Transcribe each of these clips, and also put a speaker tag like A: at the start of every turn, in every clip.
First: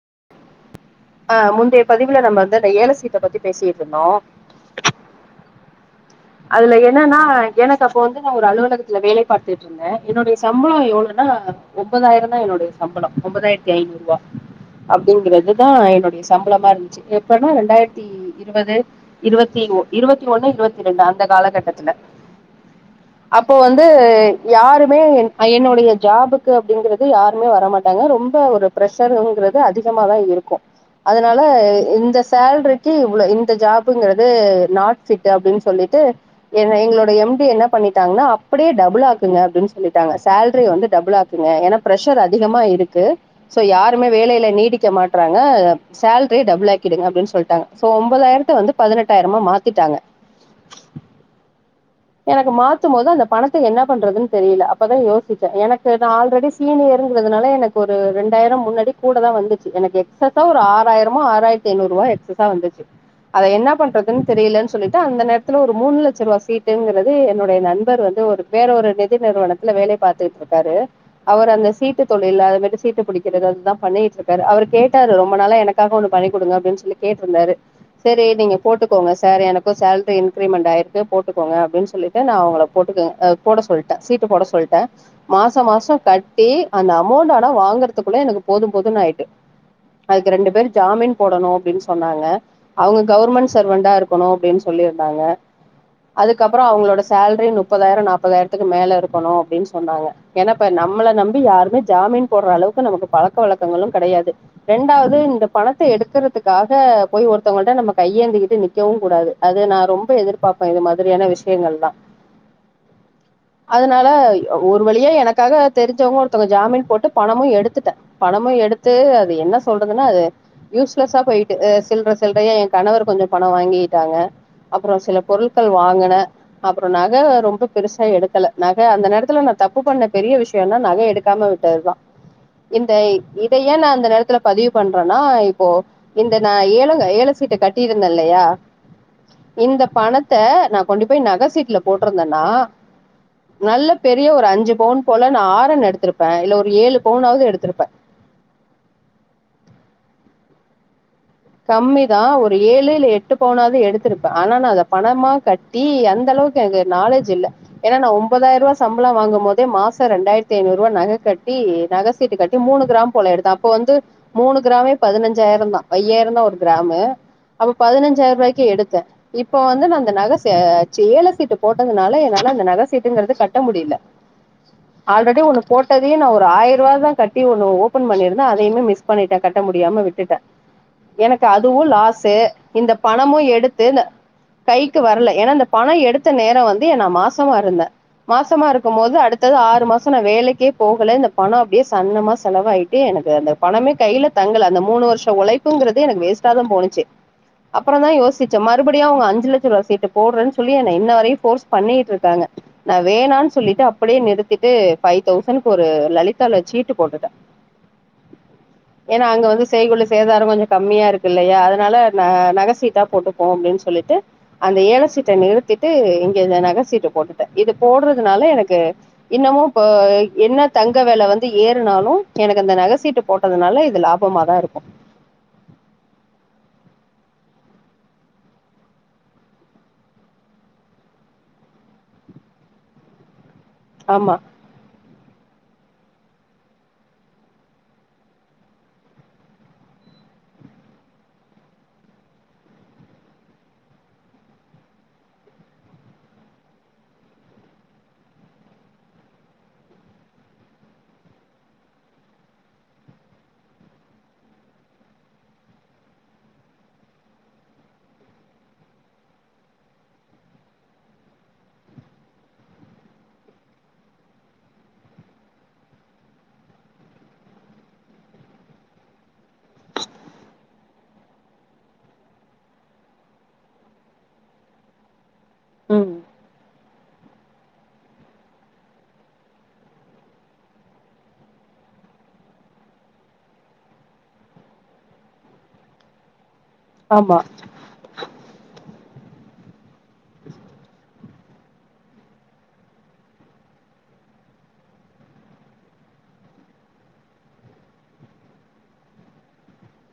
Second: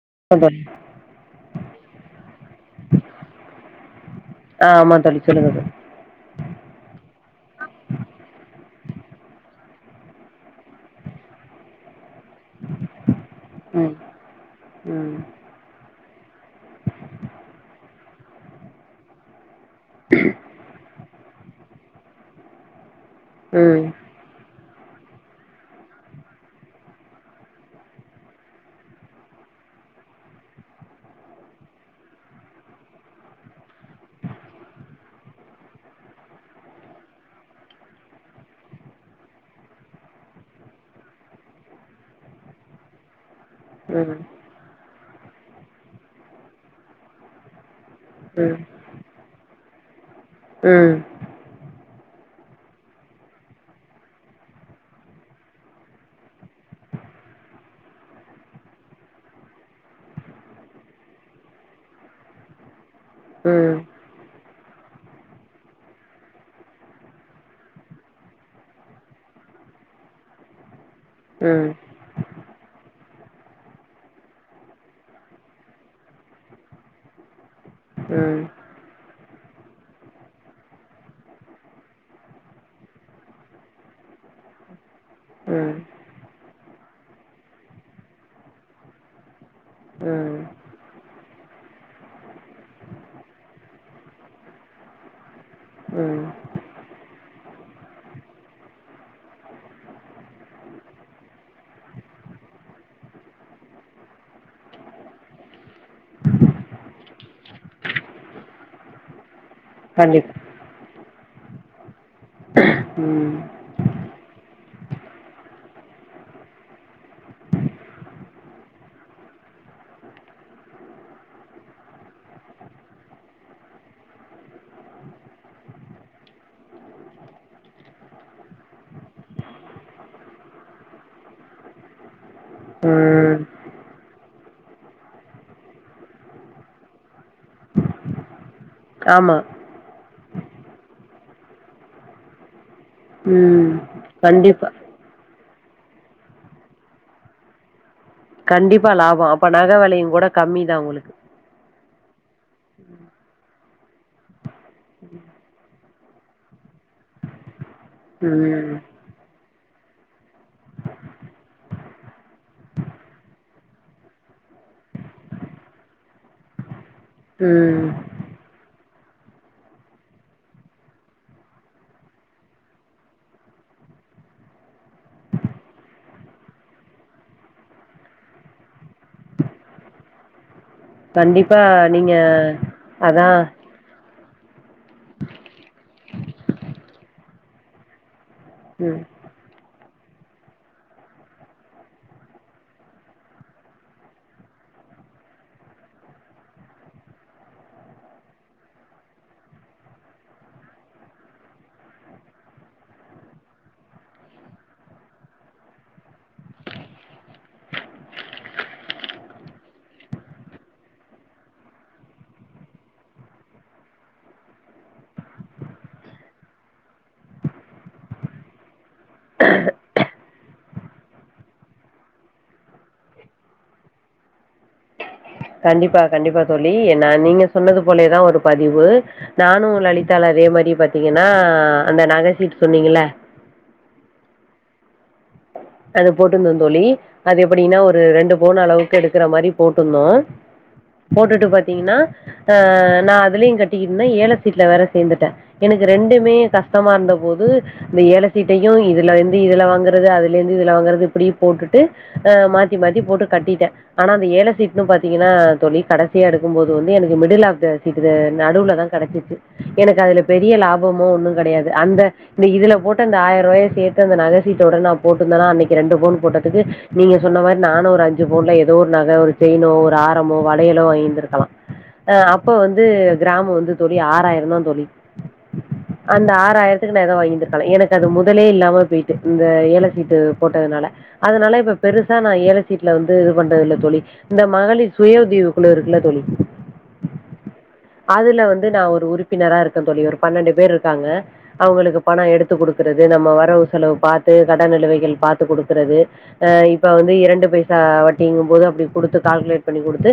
A: [unintelligible]
B: ஆ முந்தைய பதிவுல நம்ம வந்து அந்த ஏலசீட்ட பத்தி பேசிட்டு இருந்தோம்
A: ஆ ஆமா தோழி சொல்லுங்க
B: அதில்ல வேலை பார்த்துட்டு இருந்தே என்னுடைய சம்பளம் எவ்வளவுனா ஒம்பதாயிரம் என்னுடைய சம்பளம் ஒன்பத் ஆயிரத்தி
A: தோழி ம்
B: ஐநூறு ரூபா
A: ம்
B: அப்படிக்கறது தா என்னோடைய சம்பளமா இருந்துச்சு எப்பன ரெண்டாயிரதி இருபது இருபத்தி இருபத்தி ஒன்னு இருபத்திரெண்டு இந்த காலகட்டத்தில்ல அப்போ வந்து
A: ம் ம்
B: யாருமே என் என்னுடைய ஜாபுக்கு அப்படிங்கறது யாருமே வரமாட்டாங்க ரொம்ப ஒரு பிர்ரஷருங்கிறது அதிகம தா இருக்கும் அதனால இந்த சேல்ரிக்கு இ்வ்வள இந்த ஜாபங்கிறது நாட் ஃபிட் அப்படின்னு சொல்லி ட்டு எங்களோட எம் டி என்ன பண்ணிட்டாங்கனா அப்டியே டபுள் ஆக்குங்க அப்டினு சொல்லிட்டாங்க சேல்ரிய வந்து டபுள் ஆக்குங்க ஏனா பஷர் அதிகமா இருக்கு சோ யாருமே
A: ம் ம் ம்
B: வேலையில நீடிக்க மாட்டறாங்க சேலரிய டபுள் ஆக்கிடுங்க அப்டினு சொல்லிட்டாங்க சோ ஒன்பதாயிரத்த
A: ம்
B: வந்து பதினெட்டாயிரமா மாத்திட்டாங்க
A: ம்
B: எனக்கு மாத்தும்போது அந்த பணத்தை என்ன பண்றதுனு தெரியல அப்பதா யோசிச்ச எனக்கு நா ஆல்ரெடி சீனியர்ன்றதுனால எனக்கு ஒரு இரண்டாயிரம் முன்னாடியே கூடதா வந்துச்சு எனக்கு எக்ஸஸா ஒரு ஆராயிரமோ ஆராயிரத்தி ஐநூரோ எக்ஸஸா வந்துச்சு அத என்ன பண்றதுனு தெரியலனு சொல்ட்டு அந்த நேரத் த்துல ஒரு மூனு லட்ச ரூவா சீட்டுங்கிறது என்னுடைய நண்பர் வந்து ஒரு வேற நிதி நிறுவனத்துல வேலை பாத்துகிட்டு இருக்காரு அவரு அந்த சீட்டு தொழில் அது மாரி சீட்டு புடிக்கிறது அதுதா பண்ணிட்டு இருக்காரு அவரு கேட்டாரு ரொம்ப நாளா எனக்காக ஒன்னு பண்ணி குடுங்க அப்படினு சொல்லி கேட்டிருந்தார் செரி நீங்க போட்டுக்கோங்க சார் எனக்கு சேலரி இன் க்ரிமெண்ட் ஆயிருக்கு போட்டுக்கோங்க அப்டின்னு சொல்லிட்டு நா அவுங்கள போட்டுக்க போட சொல்ட்ட சீட்டு போட சொல்ட்ட மாசோ மாசோ கட்டி அந்த அமௌண்ட் ஆனா வாங்குறதுக்குள்ள எனக்கு போதும் போதும் ஆயிடு அதுக்கு
A: ம் ம்
B: ரெண்டு பேர் ஜாமின் போடணுனு சொன்னாங்க அவுங்க கவர்மெண்ட் சர்வண்டா இருக்கணு அப்டினு சொல்லி னாங்க
A: ம் ம்
B: அதுக்கப்புறோ அவங்களோட சேலரி முப்பதாயிரம் நாப்பதாயிரத்துக்கு மேல இருக்கணு அப்டின்னு சொன்னாங்க ஏனா இப்ப நம்மள நம்பி யாருமே ஜாமீன் போடற அளவுக்கு நமக்கு பழக்க வழக்கங்களு கெடையாது ரெண்டாவது இந்த பணத்த எடுக்கறதுக்காக போய் ஒருத்தவங்கள்ட்ட நம்ம கையேந்திக்கிட்டு நிக்கவுங் கூடாது அது ரொம்ப
A: கண்டிப்பா
B: எதிர் பார்ப்பே இது மாரி சரியான விஷயங்கள் எல்லா
A: உம்
B: அதனால ஒரு வழியா எனக்காக தெரிஞ்சவங்க ஒருத்தங்க ஜாமின் போட்டு பணமும் எடுத்துட்ட பணமும் எடுத்து அத என்ன சொல்றதுனா அது யூஸ்லசா போய்ட்டு சில்லறை சில்லறையா என் கணவர் கொஞ்சோ பணோ வாங்கிட்டாங்க அப்புறோ சில பொருட்கள் வாங்குன அப்புறோ நக ரொம்ப பெருசா எடுக்கல நக அந்த நேரத்துல நா தப்பு பண்ண பெரிய விஷ்யோனா நக எடுக்காம விட்டதுதா இந்த
A: ம்
B: இதயே நா இந்த நேரத்துல பதிவு பண்றேன்னா இப்போ இந்த நா ஏல ஏழ சீட்ட கட்டியிருந்தேனில்லயா
A: ஆமா
B: இந்த பணத் த்த நா கொண்டு போய் நக சீட்ல போட்டிருந்தனா
A: ம்
B: நல்லா பெரிய ஒரு
A: கண்டிப்பா
B: அஞ்சு பவுன் போல நா ஆ ரோ எடுத்திருப்ப இல்ல ஒரு ஏழு பவுனாவது எடுத்திருப்ப
A: கண்டிப்பா லாபோ அப்ப நக விலையங்கூட கம்மிதா உங்களுக்கு
B: கம்மிதா ஒரு ஏழு இல்ல எட்டு பவுனாவது எடுத்திருப்ப ஆனா நா அத பணமா கட்டி அந்த அளவுக்கு எனக்கு நாலேட்ஜ் இல்ல ஏனா நா ஒம்பதாயிர ரூவா
A: ம்
B: சம் சம்பளோ வாங்கும்போதே மாசோ இரண்டாயிரத்தி ஐநாறு ரூவா நக கட்டி நக சீட்டு கட்டி மூணு கிராம் போல எடுத்த அப்போ வந்து மூணு கிராமே பதினஞ்சாயிரந்தா ஐய்யாயி ங்க ஒரு கிராம் அப்போ
A: ம்
B: பதினஞ்சாயிர ரூவுய்க்கு எடுத்த இப்ப வந்து நா அந்த நக ஏல சீட்டு போட்டதுனால என்னால அந்த நக சீட்டுங்கிறது என்னால கட்ட முடியல ஆல்ரெடி ஒண்ணு போட்டதே நா ஒரு ஆயிரோ ரூவாதா கட்டி ஒண்ணு ஓப்பன் பண்ணிருந்த அதையுமே மிஸ் பண்ணிட்ட கட்ட முடியாம விட்டுட்ட எனக்கு
A: கண்டிப்பா
B: அதுவு
A: நீங்க
B: லாஸு இந்த
A: அதா
B: பணமும் எடுத்து கைக்கு வர்ல ஏனா இந்த பணோ எடுத்த நேரோ வந்து என் நா மாசமா இருந்த மாசமா
A: ம்
B: இருக்கும்போது அடுத் அடுத்தது ஆறு மாசோ நா வேலைக்கே போகல இந்த பணோ அப்டியே சன்னமா செலவாயிட்டு எனக்கு அந்த பணமே கையில தங்கல அந்த மூணு வர்ஷோ ஒழை தூங்கறது எனக்கு வேஸ்டாதா போனிச்சு அப்புறந்தா யோசிச்சே மறுபடியு அவுங்க அஞ்சு லட்சரூவா சீட்டு போட்றன்னு சொல்லி என்ன இன்ன வரையு போர்ஸ் பண்ணிகிட்ருக்காங்க நா வேணான் சொல்லிட்டு அப்படியே நிறுத்திட்டு ஃபைவ் தௌசண்ட்க்கொரு லலிதால சீட்டு போட்டுட்டே ஏனா அங்க வந்து செய்கூலி சேதாரோ இப்ப கொஞ்சோ கம்மியா இருக்குல்லயா அதனால ந நக சீட்டா போட்டுப்போம் அப்டின் சொல்லிட்டு அந்த ஏல சீட்ட நிறுத்திட்டு இங்க நக சீட்ட போட்டுட்டே இது போடுறதுனால எனக்கு இன்னமு இப்ப என்ன தங்க வெல வந்து ஏறுனாலு எனக்கு அந்த நக சீட்டு போட்டதுனால இது லாபமாதா இருக்கு
A: கண்டிப்பா கண்டிப்பா தோழி ஏனா நீங்க சொன்னது போலேதா ஒரு பதிவு நானு லலிதால அதே மாரி பாத்தீங்கன்னா அந்த நகசீட்டு சொன்னிங்கல்ல
B: ஆமா
A: அது போட்ருந்தோ தோழி அது எப்புடின்னா ஒரு ரெண்டு பவுனு அளவுக்கு எடுக்கற மாரி போட்டிருந்தோ போட்டுட்டு பாத்தீங்கன்னா ஆ நா அதுலயு கட்டிக்கிட்டியிருந்தே ஏல சீட்டுல வேற சேந்துட்டே இப்ப எனக்கு ரெண்டுமே கஷ்டமா இருந்த போது இந்த ஏல சீட்டையு இதுல வந்து இதுல வாங்குறது அது இதுலிருந்து இதுல வாங்குறது இப்டி போட்டுட்டு அ மாத்தி மாத்தி போட்டு கட்டிட்டே ஆனா இந்த ஏல சீட்னு பாத்தீங்கன்னா தோழி கடசியா எடுக்கும்போது வந்து எனக்கு மிடில் ஆஃப் த சீட்டு தே நடுல்ல தா கெடசிச்சு எனக்கு அதுல பெரிய லாபமோ ஒன்னு கெடையாது அந்த இந்த இதுல போட்ட இந்த ஆயர்ருவாய சேத்து அந்த நக சீட்டோட நா போட்டுருந்தன்னா அன்னைக்கு ரெண்டு போனு போட்டதுக்கு நீங்க சொன்ன மாரி நானு ஒரு அஞ்சு போன்ல எதோ ஒரு நக ஒரு செயினோ ஒரு ஆரமோ வலையலோ வாங்கிந்திருக்கலா அ அப்ப வந்து கிராமு வந்து தோழி ஆறாயிரந்தா தோழி
B: ம்
A: அந்த ஆறாயிரத்த பினரா வாங்கி இருந்துருக்கலா எனக்கு அது முதலே இல்லாம போயிட்டு இந்த எலக்கு சீட்டு போட்டதுனால அதுனால இப்ப பெருசா நா ஏழ சீட்ல வந்து இது பண்றது இல்ல தோழி இந்த மகளிர் சுய உதவி குழு இருக்குல்ல தோழி
B: ஆமா
A: அதுல வந்து நா ஒரு உறுப் உறுப்பினரா இருக்கு இல்ல தோழி ஒரு பன்னெண்டு பேர்ருக்காங்க அவுங்களுக்கு பணோ எடுத்துக் குடுக்குறது நம்ம வரவு செலவு பாத்து க தான் நிலுவைகள் பாத்து குடுக்குறது அ இப்ப வந்து இரண்டு பைசா வட்டிங்கும் போது அப்டி குடுத்து கால்குலேட் பண்ணி குடுத்து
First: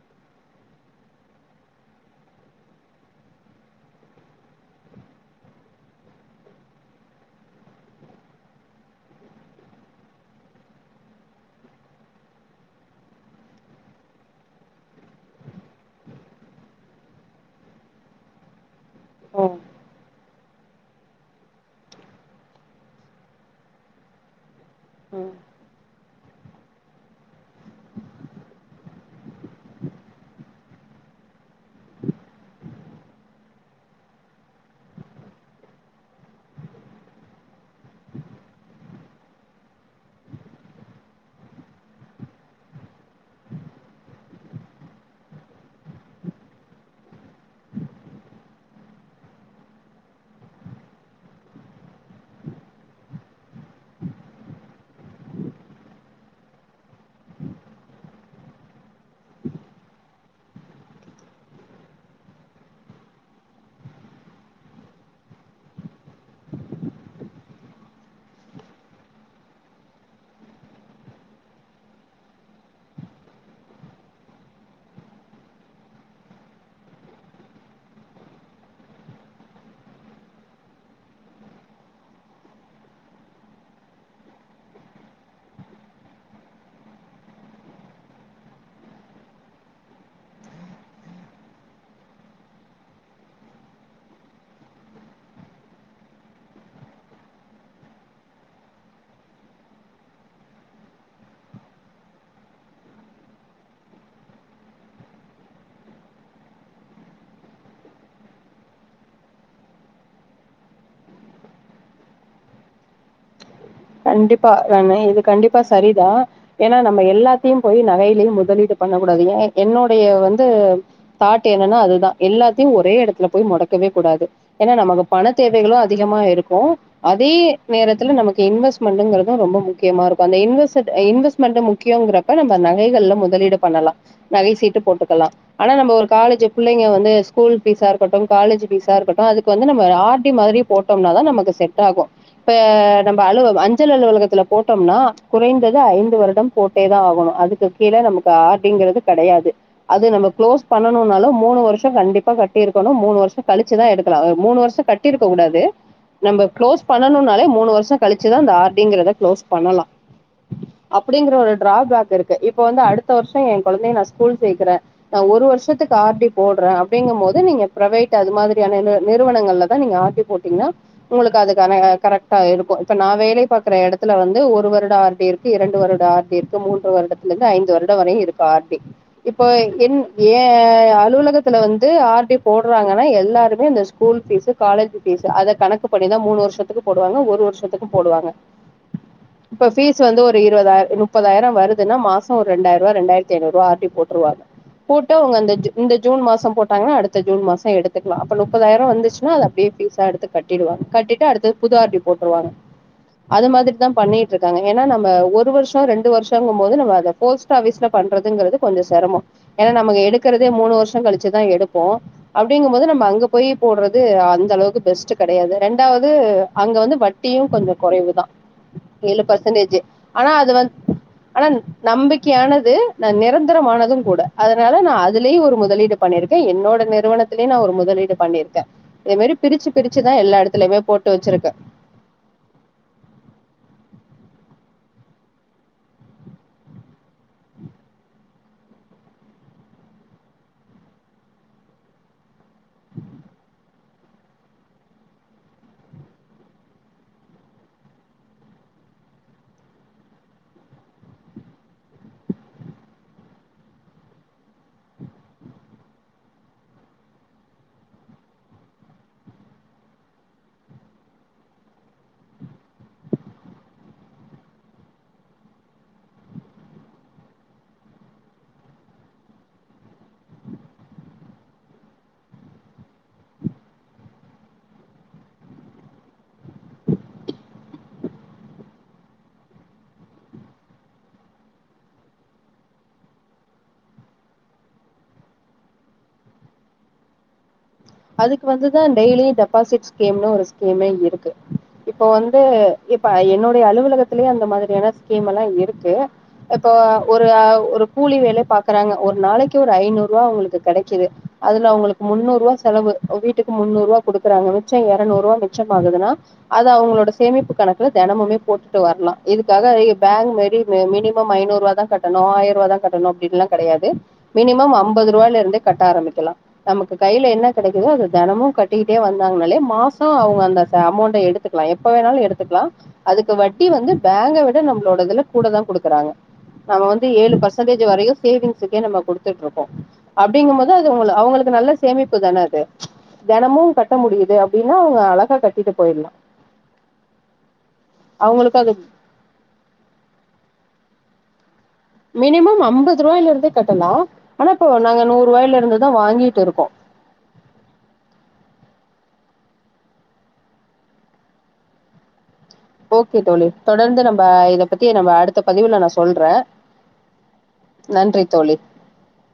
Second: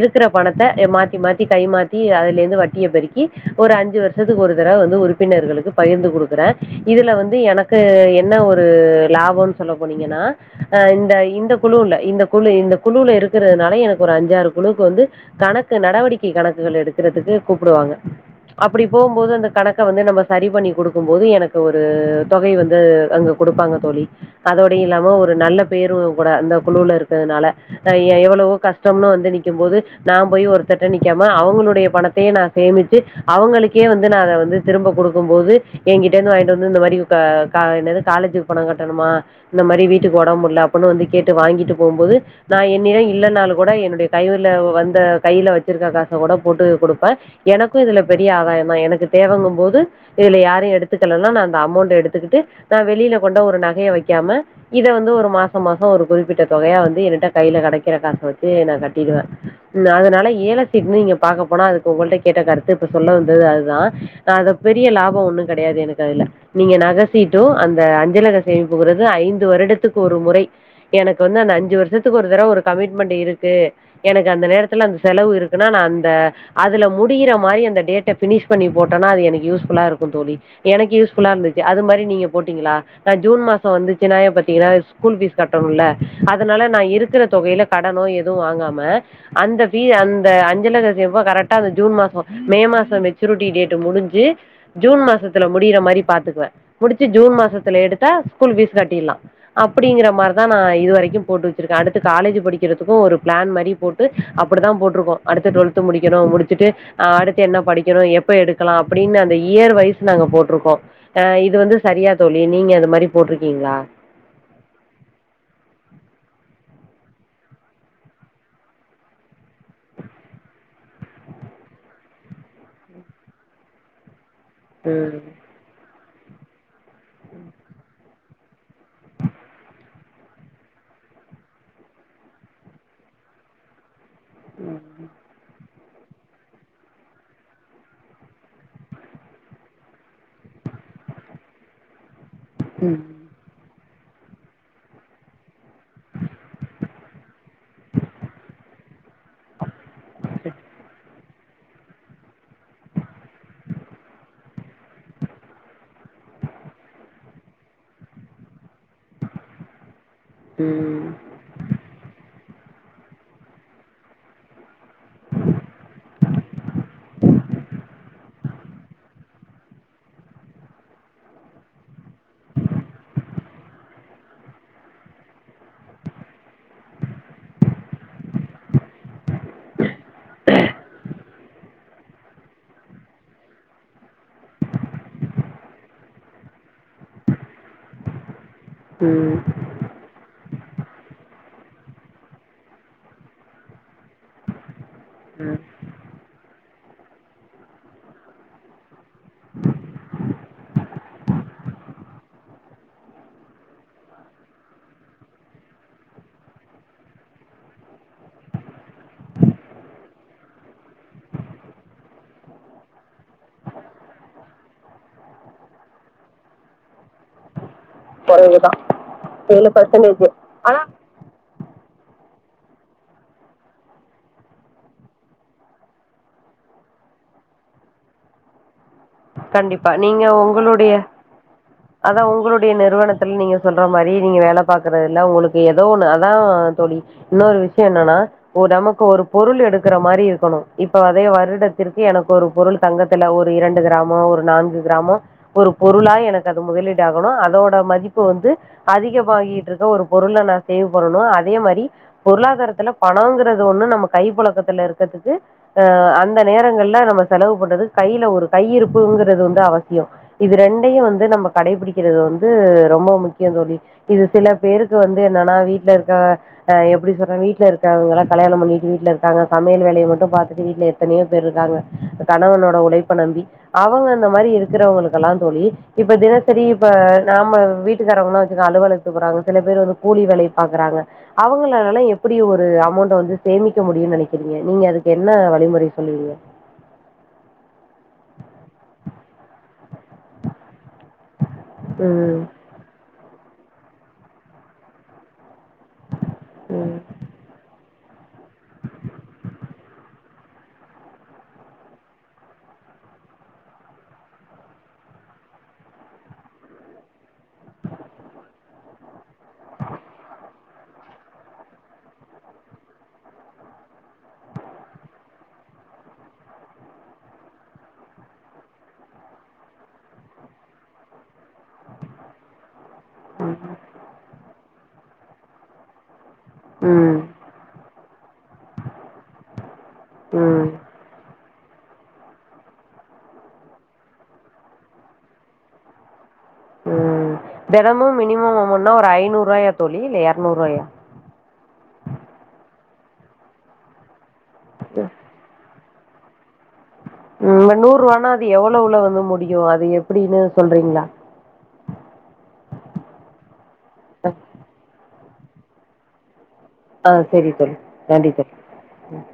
A: இருக்குற பணத்த ய மாத்தி மாத்தி கைமாத்தி அதுலேந்து வட்டிய பெருக்கி ஒரு அஞ்சு வருஷத்துக்கு ஒரு தடவ வந்து உறுப்பினர்களுக்கு பகிர்ந்து குடுக்குறே இதுல வந்து எனக்கு என்ன ஒரு ஒரு லாபோன் சொல்லபோனீங்கன்னா அ இந்த இந்த குழுல இந்த குழு இந்த குழுல இருக்கறதுனால எனக்கு ஒரு அஞ்சாறு குழுக்கு வந்து கணக்கு நடவடிக்கை கணக்குகள் எடுக்கறதுக்கு கூப்புடுவாங்க அப்டி போம்போது அந்த
B: ஓ
A: கணக்க வந்து நம்ம சரி பண்ணி குடுக்கும் போது எனக்கு ஒரு தொகை வந்து அங்க குடுப்பாங்க தோழி அதோட அப்டி இல்லாம
B: ம்
A: ஒரு நல்ல பேரு கூட அந்த குழுல இருக்கதுனால எ எ எவ்வளவோ கஷ்டம்னு வந்து நிக்கிம் போது நா போய் ஒருதர்ட நிக்காம அவுங்களுடைய பணத்தையே நா சேமிச்சு அவுங்களுக்கே வந்து நா அத வந்து திரும்ப குடுக்கும் போது எகிட்ட இருந்து வாங்கீட்டு வந்து இந்த மாரி க க என்னது காலேஜக்கு பணோ கட்டணுமா இந்த மாரி வீட்டுக்கு ஒடம்பு முட்ல அப்புன்னு வந்து கேட்டு வாங்கிட்டு போகும் போது நா என்னிடம் இல்லேன்னாலு கூட என்னுடைய தயவுல வந்த கையில வச்சுருக்க காச கூட போட்டு குடுப்பே எனக்கு இதுல பெரிய ஆதாயந் தா எனக்கு தேவைங்கும் போது இதுல யாரையு எடுத்துக்கலன்னா நா அந்த அமௌண்ட எடுத்துக்குட்டு நா வெளியில கொண்ட ஒரு நகைய வைக்காம இத வந்து ஒரு மாசம் மாசம் ஒரு குறிப்பிட்ட தொகையா வந்து எனட்ட கையில கெடைக்கிற காச வச்சு நா கட்டிடுவே ம் அதுனால ஏல சீட்ன்னு நீங்க பாக்க போனா அதுக்கு உங்கள்ட்ட கேட்ட கருத்து இப்ப சொல்ல வந்தது அதுதா அத பெரிய லாபம் ஒன்னு கெடையாது எனக்கு அதுல நீங்க நக சீட் டு அந்த அஞ்சலக சேமிப்புங்கறது ஐந்து வருடத்துக்கு ஒரு முறை எனக்கு வந்து அந்த அஞ்சு வருசத்துக்கு ஒரு தடவ ஒரு கமிட்மண்ட் இருக்கு எனக்கு அந்த நேரத்துல அந்த செலவு இருக்குனா நா அந்த அதுல முடியிற மாரி அந்த டேட்ட ஃபினிஸ் பண்ணி போட்டோனா அது எனக்கு யூஸ் ஃபுல்லா இருக்கு தோழி எனக்கு யூஸ் ஃபுல்லா இருந்துச்சு அது மாரி நீங்க போட்டிகளா நா ஜுன் மாசோ வந்துச்சுனாயா பாத்தீங்கன்னா ஸ்கூல் ஃபீஸ் கட்டனூல அதுனால நா இருக்குற தொகைல கடனோ எதூ வாங்காம அந்த ஃபீ அந்த அஞ்சலக ஜிவ்வ கரட்டா அந்த ஜுன் மாசோ மே மாசோ மெச்சூரிட்டி டேட்டு முடுஞ்சு ஜுன் மாசத்துல முடியிர மாரி பாத்துக்குவே முடு ச்சு ஜுன் மாசத்துல எடுத்தா ஸ்கூல் ஃபீஸ் கட்டீற்லா அப்டிங்கிற மாரிதா நா இது வரைக்கு போட்டு வச்சுருக்கே அடுத்து காலேஜு படிக்கிறதுக்கு ஒரு பிளான் மாரி போட்டு அப்டிதா போட்ருக்கோ அடுத்து டுவல்த் முடிக்கணு முடுச்சட்டு அ அடுத்து என்ன படிக்கணு எப்ப எடுக்கலா அப்டின்னு அந்த இயர் வைஸ் நாங்க போட்ருக்கோ அ இது வந்து சரியா தோழி நீங்க அது மாரி போட்டிருக்கீங்ளா
B: கண்டிப்பா எல்லாமே இது கண்டிப்பா சரிதா ஏன்னா நம்ம எல்லாத்தையு போயி நகையிலயையு முதலீட்டு பண்ண கூடாது ஏ என்னுடைய வந்து தாட் என்னன்னா அதுதா எல்லாத்தையு ஒரே எடத்துல போய் மொடக்கவே கூடாது ஏன்னா நமக்கு
A: ம்
B: பண தேவைகளு அதி அதிகமா இருக்கு அதே நேரத்துல நமக்கு இன்வெஸ்ட் மண்டுங்குறது ரொம்ப முக்கியமா இருக்கு அந்த இன்வசெட் இன்வெஸ்ட்மெண்ட் முக்கியோங்குறப்ப நம்ம நகைகள்ல முதலீடு பண்ணலா நகை சிட்டு போட்டுக்கலா ஆனா நம்ம ஒரு காலேஜ் புள்ளைங்க வந்து ஸ்கூல் ஃபீஸா இருக்கட்டு காலேஜ் ஃபீஸா இருக்கட்டு அதுக்கு வந்து நம்ம ஆர் டி மாரி போட்டோம்னா தா நமக்கு செட் ஆகு இப்ப
A: ம்
B: நம்ம அழுவ அ அஞ்சல் அலுவலகத்துல போட்டோம்னா குறைந்தது ஐந்து வருடம் போட்டேதா ஆகணு அதுக் கு கீழே நமக்க ஆர் டி ங்கிறது கெடையாது அது நம்ம குளோஸ் பண்ணணுனாலு மூணு வருஷோ கண்டிப்பா கட்டி இருக்கணு மூணு வருஷோ கழிச்சுதா எடுக்கலா மூணு வருஷ கட்டிருக்க கூடாது நம்ம குளோஸ் பண்ணுனோனாலே மூணு வருஷோ கழிச்சுத்தா அந்த ஆர் அப்டிங்கறத குளோஸ் பண்ணலா
A: ம்
B: அப்படிங்கற ஒரு ட்ராபேக் இருக் கு இப்ப வந்து அடுத்த வருஷோ எ கொழந்தைய நா ஸ்கூல் சேக்குறே நா ஒரு வருஷத்துக்கு ஆர்டி போட்றே அப்டிங்கபோது நீங்க பிரேவேட் அது மாதிரியான நு நிறுவனங்கள்ல தா நீங்க ஆர்டி போட்டீங்கன்னா உங்களுக்கு அதுகான கரெக்டா இருக்கு இப்ப நா வேலை பாக்குற எடத்துல வந்து ஒரு வருட ஆர்டி இருக்கு இரண்டு வருட ஆர்டி இருக்கு மூன்று வருடத்துல இருந்து ஐந்து வருட வரை இருக்கு ஆர்டி இப்ப என் ஏ அலுவலகத்துல வந்து ஆர்டி போடுறாங்கனா எல் எல்லாருமே இந்த ஸ்கூல் ஃபீசு காலேஜ் ஃபீசு அத கணக்கு பண்ணிதா மூணு வருஷத்துக்கு போடுவாங்க ஒரு வருஷத்துக்கு போடுவாங்க
A: ம்
B: இப்ப ஃபீஸ் வந்து ஒரு இருவதாயி முப்பதாயிரோ வருது துனா மாசோ ஒரு ரெண்டாயிர்வா ரெண்டாயிரத்தி ஐநூறுஸரூவா ஆர் டி போட்ருவாங்க போட்டு அவுங்க அந்த
A: ம்
B: இந்த ஜூன் மாசோ போட் டாங்னா அடுத்த ஜூன் மாசோ எடுத்துக்லா அப்போ முப்பதாய்ரோ வந்துச்சு னா அத அப்டியே ஃபீசா எடுத்து கட்டிடுவாங்க கட்டிட்டு அடுத்தது புது ஆர் டி போட்ருவாங்க அது மாதிரிதா பண்ணிட்ருக்காங்க ஏனா நம்ம ஒரு வருஷோ ரெண்டு வருஷோங்கும்போது நம்ம அத போஸ்ட் ஆபிஸ்ல பண்றதுங்கிறது கொஞ்சோ செரமோ ஏனா நம்ம எடுக்கறதே மூணு வருஷோ கழிச்சுதா எடுப்போ அப்டிங்கும்போது நம்ம அங்க போய் போடுறது அந்த அளவுக்கு பெஸ்ட் கெடையாது ரெண்டாவது அங்க வந்து வட்டியு கொஞ்சோ குறைவுதா‌ ஏழு பர்சன்டேஜ் ஆனா அது வந்து ஆனா நம்பிக் கையானது நா நிரந்தரமானது கூட அதனால நா அதுலயு ஒரு முதலீடு பண்ணிருக்க என்னோட நிறுவனத்துலயு நா ஒரு முதலீடு பண்ணிருக்க இதே மாரி பிரிச்சு
A: கண்டிப்பா
B: பிரிச்சுதா
A: நீங்க
B: எல்லா எடத்துலயுமே
A: உங்களுடைய
B: போட்டு வெச்சிருக்க
A: அதா உங்களுடைய நிறுவனத்துல நீங்க சொல்ற மாரி நீங்க வேல பாக்குறதுல உங்களுக்கு ஏதோ ஒண்ணு அதா தோழி இன்னொரு விஷயோ என்னனா நமக்கு ஒரு பொருள் எடுக்கற மாரி இருக்கணு இப்போ அதே வருடத்திற்கு எனக் ஒரு பொருள் தங்கத்துல ஒரு இரண் டு கிராமோ ஒரு நான்கு கிராமோ ஒரு பொருளா எனக் கது முதலீடு ஆகணு அதோட மதிப்பு வந்து அதிகமாகிட்ருக்க ஒரு பொருள நா சேவ் பண்ணணு அதே மாரி பொருளாதாரத்துல பணோங்குறது ஒன்னு நம்ம கை பொழக்கத்துல இருக்கதுக்கு அ அந்த நேரங்கள்ல நம்ம செலவு பண்றது கைல ஒரு கையிருப்புங்குறது வந்து அவசியோ இது ரெண்டையு வந்து து நம்ம கடைபிடிக்கிறது வந்து ரொம்ப முக்கியோ தோழி இது சில பேருக்கு வந்து என்னனா வீட்ல இருக்க அ எப்டி சொல்ற வீட்ல இருக்கவங்கலா கல்யாணோ பண்ணிட்டு வீட்லருக்காங்க சமையல் வேலைய மட்டு பாத்துட்டு வீட்டுல எத்தனையோ பேர் இருக்காங்க கணவனோட உழைப்ப நம்பி அவுங்க இந்த மாரி இருக்குறவங்களுக்கெல்லா தோழி இப்ப தினசரி இப்ப நாம வீட்டுக்காரவங்கலா வச்சுக்க அலுவலத்து போறாங்க சில பேர் வந்து கூலி வேலை பாக்குறாங்க அவங்களல்லா எப்டி ஒரு அமௌண்ட வந்து சேமிக்க முடியூ நனைக்கிறீங்க நீங்க அதுக்கு என்ன வழிமுறை சொல்லுவீங்க
B: அதுக்கு வந்துதா டெய்லியு டெப்பாசிட்ஸ் ஸ்கீம்னு ஒரு ஸ்கீமே இருக்கு இப்போ
A: ம்.
B: வந்து இப்ப என்னோ து அலுவலகத்திலே அந்த மாதிரியான ஸ்கீம் எல்லா இருக் கு இப்போ
A: ம்.
B: ஒரு ஒரு கூலி வேலை பாக்குறாங்க ஒரு நாளைக்கு ஒரு ஐநூற்வா அவங்களு கெடைக்குது அதுல அவங்களுக்கு முன்னூறுவா செலவு வீட்டுக்கு முன்னூறுவா குடுக்குறாங்க மிச்சோ எரநூறுவா மிச்சம் ஆகுதுனா அது அவங்களோட சேமிப்பு கணக்குல தெனமுமே போட்டுட்டு வர்லா இதுக்காக அய் பங்க் மேரி மினிமம் ஐநூறுவா தா கட்டணு ஆயிரூவா தா கட்டணு அப்டின்லா கடையாது மினிமம் அம்பது ரூவாயிலருந்தே கட்ட ஆரம்பிக்கலா நமக்கு கையில என்ன கெடைக்குதோ அது தெனமு கட்டிக்கிட்டே வந்தாங்கனாலே மாசோ அவங்க அந்த ச அமோண்ட எடுத்துக்லா எப்ப வேணாலு எடுத்துக்கலா அதுக்கு வட்டி வந்து பேங்க விட நம்ளோட இதுல கூட தா குடுக்குறாங்க நம்ம வந்து
A: ம்.
B: ஏழு பர்சன்டேஜ் வரையு சேவிங்சுக்கே நம்ம குடுத்துட்ருக்கோ அப்டிங்கும்
A: ம்.
B: போது அது உங்கள அவங்களுக்கு நல்ல சேமிப்புதான து தெனமு கட்ட முடியுது அப்டின்னா அவங்க அழகா கட்டிட்டு போயிட்லா
A: ம் தெனமு
B: அவங்களுக்கு
A: மினிமம்
B: அது
A: ஒவ்வொன்னா ஒரு ஐநூறுவாயா தோழி இல்ல எர்நூறுவாயா
B: மினிமம் அம்பத் து ரூவாயிலருந்தே கட்டலா ஆனா இப்போ நாங்க நூறுவாய்லருந்து தா வாங்கிட்டு இருக்கோ
A: ம் நூருவானா அது எவ்வளவுல வந்து முடியு அது எப்டினு சொல்றீங்ளா
B: ஓகே தோழி தொடர்ந்து நம்ப இத பத்தி நம்ம அடுத் த பதிவுல நா சொல்றே
A: ஆ செரி செரி நன்றி தோழி ம்